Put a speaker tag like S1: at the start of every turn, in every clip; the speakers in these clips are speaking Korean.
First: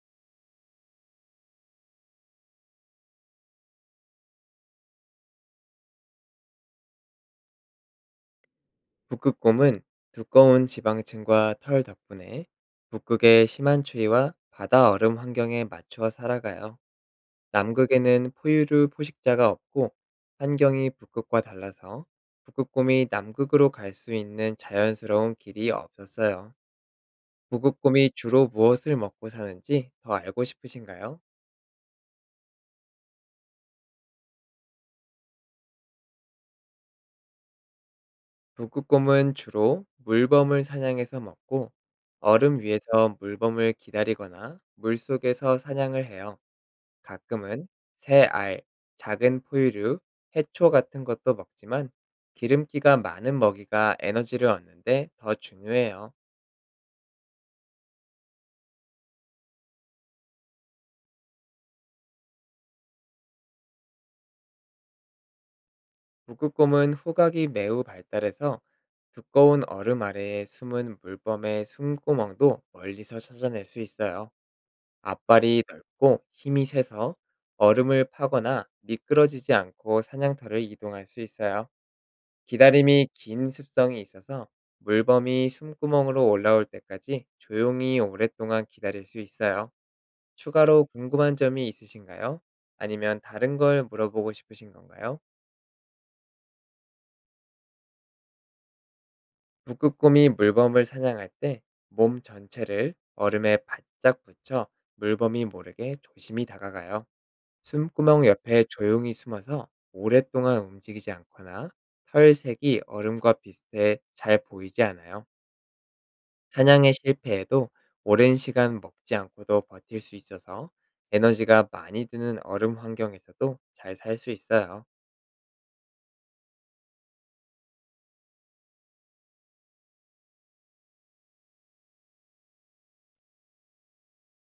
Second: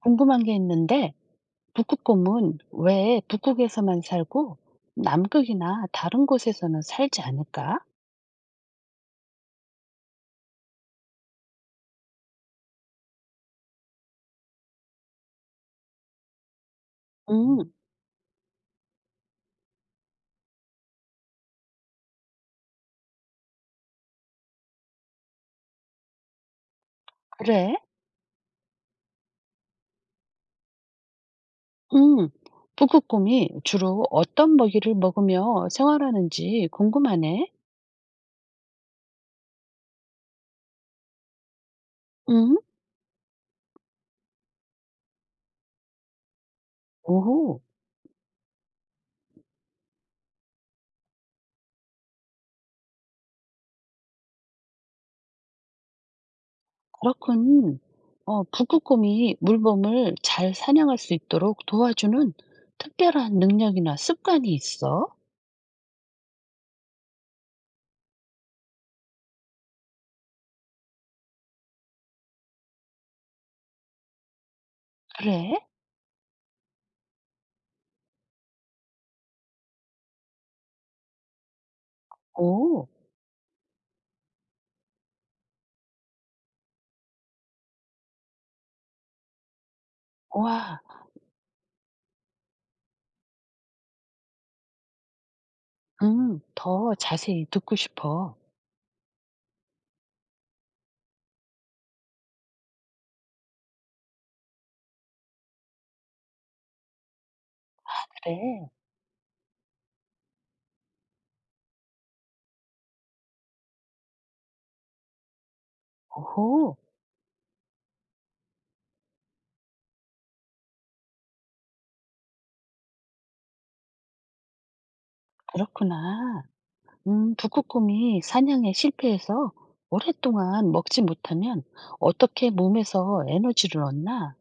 S1: 궁금한 게 있는데, 북극곰은 왜 북극에서만 살고 남극이나 다른 곳에서는 살지 않을까?
S2: 북극곰은 두꺼운 지방층과 털 덕분에 북극의 심한 추위와 바다 얼음 환경에 맞추어 살아가요.
S1: 음, 음.
S2: 남극에는 포유류 포식자가 없고, 환경이 북극과 달라서 북극곰이 남극으로 갈 수 있는 자연스러운 길이 없었어요.
S1: 그래?
S2: 북극곰이 주로 무엇을 먹고 사는지 더 알고 싶으신가요?
S1: 음, 북극곰이 주로 어떤 먹이를 먹으며 생활하는지 궁금하네.
S2: 북극곰은 주로 물범을 사냥해서 먹고,
S1: 음,
S2: 얼음 위에서 물범을 기다리거나 물속에서 사냥을 해요.
S1: 오호,
S2: 가끔은 새 알, 작은 포유류, 해초 같은 것도 먹지만, 기름기가 많은 먹이가 에너지를 얻는데 더 중요해요.
S1: 그렇군. 북극곰이 물범을 잘 사냥할 수 있도록 도와주는 특별한 능력이나 습관이 있어?
S2: 북극곰은 후각이 매우 발달해서 두꺼운 얼음 아래에 숨은 물범의 숨구멍도 멀리서 찾아낼 수 있어요.
S1: 그래?
S2: 앞발이 넓고 힘이 세서 얼음을 파거나 미끄러지지 않고 사냥터를 이동할 수 있어요.
S1: 오,
S2: 기다림이 긴 습성이 있어서 물범이 숨구멍으로 올라올 때까지 조용히 오랫동안 기다릴 수 있어요.
S1: 와,
S2: 추가로 궁금한 점이 있으신가요? 아니면 다른 걸 물어보고 싶으신 건가요?
S1: 더 자세히 듣고 싶어.
S2: 북극곰이 물범을 사냥할 때 몸 전체를 얼음에 바짝 붙여 물범이 모르게 조심히 다가가요. 숨구멍 옆에
S1: 그래.
S2: 조용히 숨어서 오랫동안 움직이지 않거나, 털 색이 얼음과 비슷해 잘 보이지 않아요.
S1: 오호.
S2: 사냥에 실패해도 오랜 시간 먹지 않고도 버틸 수 있어서 에너지가 많이 드는 얼음 환경에서도 잘 살 수 있어요.
S1: 그렇구나. 북극곰이 사냥에 실패해서 오랫동안 먹지 못하면 어떻게 몸에서 에너지를 얻나?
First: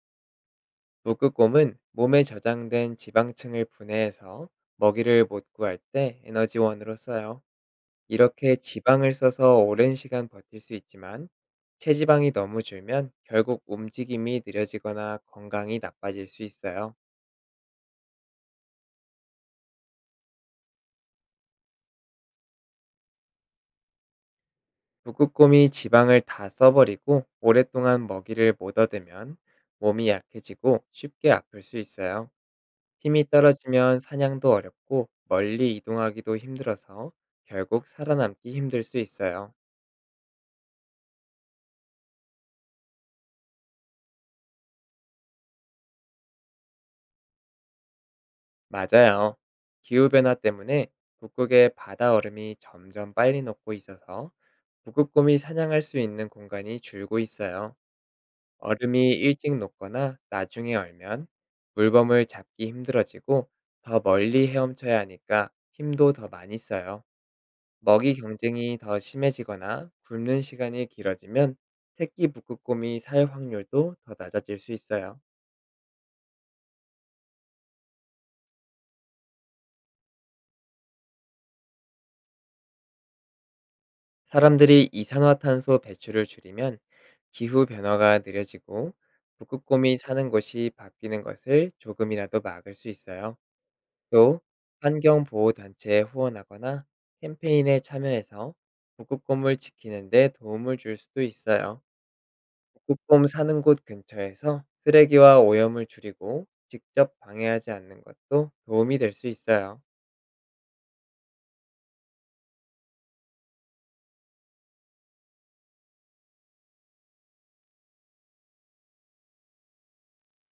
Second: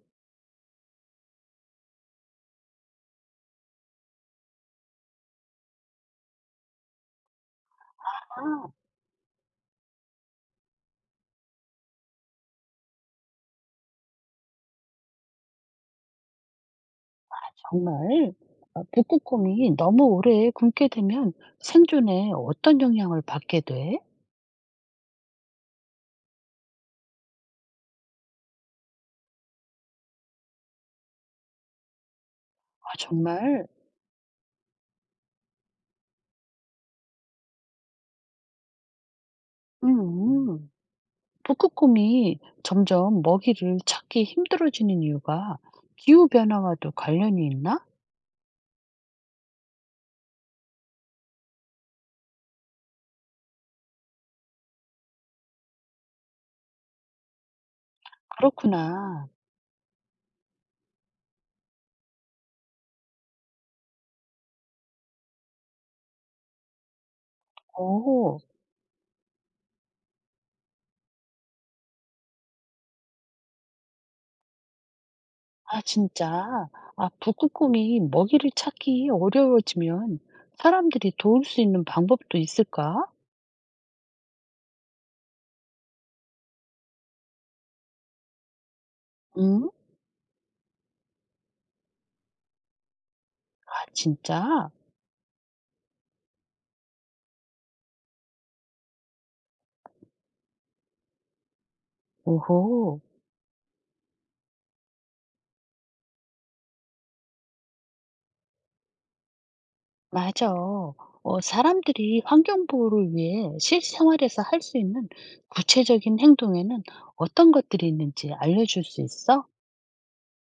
S2: 북극곰은 몸에 저장된 지방층을 분해해서 먹이를 못 구할 때 에너지원으로 써요. 이렇게
S1: 아
S2: 지방을 써서 오랜 시간 버틸 수 있지만, 체지방이 너무 줄면 결국 움직임이 느려지거나 건강이 나빠질 수 있어요.
S1: 정말? 아, 북극곰이 너무 오래 굶게 되면 생존에 어떤 영향을 받게 돼?
S2: 북극곰이 지방을 다 써버리고 오랫동안 먹이를 못 얻으면 몸이 약해지고 쉽게 아플 수 있어요.
S1: 아
S2: 힘이
S1: 정말?
S2: 떨어지면 사냥도 어렵고 멀리 이동하기도 힘들어서 결국 살아남기 힘들 수 있어요.
S1: 음. 음. 북극곰이 점점 먹이를 찾기 힘들어지는 이유가 기후 변화와도 관련이 있나?
S2: 맞아요. 기후변화 때문에 북극의 바다 얼음이 점점 빨리 녹고 있어서 북극곰이 사냥할 수 있는 공간이 줄고 있어요. 얼음이
S1: 그렇구나.
S2: 일찍 녹거나 나중에 얼면 물범을 잡기 힘들어지고, 더 멀리 헤엄쳐야 하니까 힘도 더 많이 써요. 먹이
S1: 어.
S2: 경쟁이 더 심해지거나 굶는 시간이 길어지면 새끼 북극곰이 살 확률도 더 낮아질 수 있어요.
S1: 아 진짜? 아 북극곰이 먹이를 찾기 어려워지면 사람들이 도울 수 있는 방법도 있을까?
S2: 사람들이 이산화탄소 배출을 줄이면 기후 변화가 느려지고,
S1: 응?
S2: 북극곰이 사는 곳이 바뀌는 것을 조금이라도 막을 수 있어요.
S1: 아
S2: 또
S1: 진짜?
S2: 환경보호단체에 후원하거나 캠페인에 참여해서 북극곰을 지키는 데 도움을 줄 수도 있어요.
S1: 오호.
S2: 북극곰 사는 곳 근처에서 쓰레기와 오염을 줄이고 직접 방해하지 않는 것도 도움이 될 수 있어요.
S1: 맞아. 사람들이 환경 보호를 위해 실생활에서 할 수 있는 구체적인 행동에는 어떤 것들이 있는지 알려줄 수 있어?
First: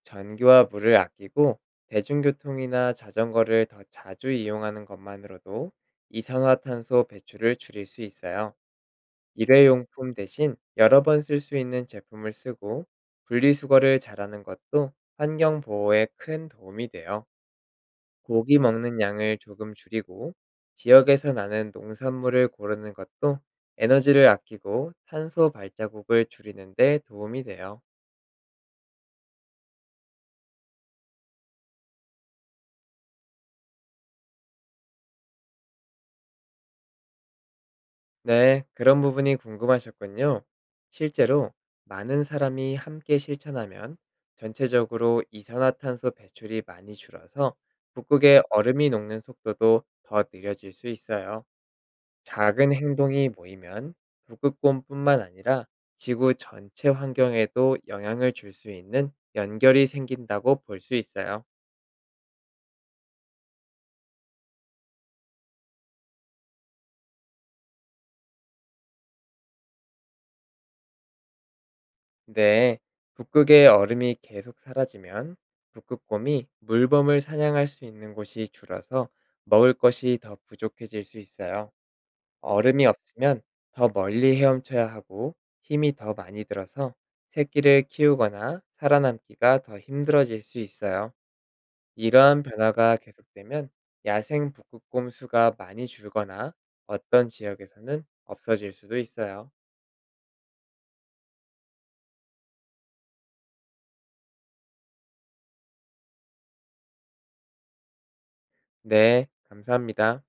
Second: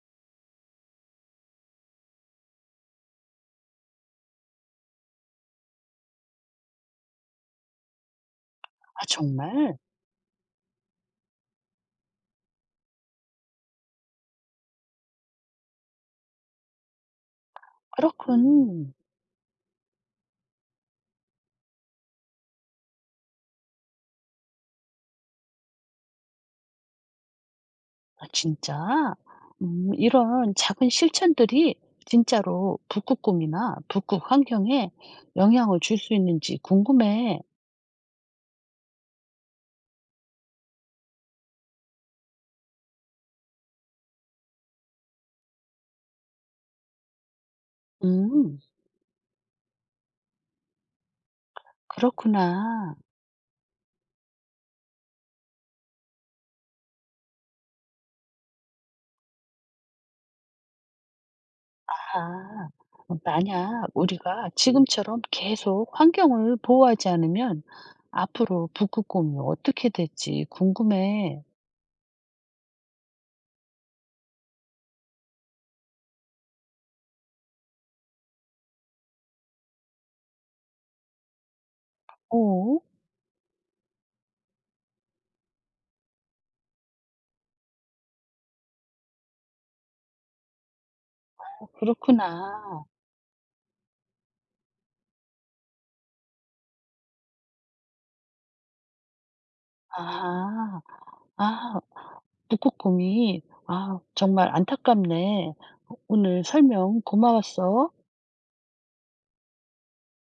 S2: 전기와 물을 아끼고 대중교통이나 자전거를 더 자주 이용하는 것만으로도 이산화탄소 배출을 줄일 수 있어요.
S1: 아 정말?
S2: 일회용품 대신 여러 번 쓸 수 있는 제품을 쓰고 분리수거를 잘하는 것도 환경 보호에 큰 도움이 돼요. 고기
S1: 그렇군.
S2: 먹는 양을 조금 줄이고 지역에서 나는 농산물을 고르는 것도 에너지를 아끼고 탄소 발자국을 줄이는 데 도움이 돼요.
S1: 아 진짜? 이런 작은 실천들이 진짜로 북극 꿈이나 북극 환경에 영향을 줄 수 있는지 궁금해.
S2: 네, 그런 부분이 궁금하셨군요. 실제로 많은 사람이 함께 실천하면 전체적으로 이산화탄소 배출이 많이 줄어서 북극의
S1: 음
S2: 얼음이 녹는 속도도 더 느려질 수 있어요. 작은
S1: 그렇구나.
S2: 행동이 모이면 북극곰뿐만 아니라 지구 전체 환경에도 영향을 줄 수 있는 연결이 생긴다고 볼 수 있어요.
S1: 아 만약 우리가 지금처럼 계속 환경을 보호하지 않으면 앞으로 북극 꿈이 어떻게 될지 궁금해.
S2: 네, 북극의 얼음이 계속 사라지면 북극곰이 물범을 사냥할 수 있는 곳이 줄어서 먹을 것이 더 부족해질 수 있어요.
S1: 오
S2: 얼음이 없으면 더 멀리 헤엄쳐야 하고 힘이 더 많이 들어서 새끼를 키우거나 살아남기가 더 힘들어질 수 있어요. 이러한
S1: 그렇구나.
S2: 변화가 계속되면 야생 북극곰 수가 많이 줄거나 어떤 지역에서는 없어질 수도 있어요.
S1: 아. 아 북극곰이 아 정말 안타깝네. 오늘 설명 고마웠어.
S2: 네, 감사합니다.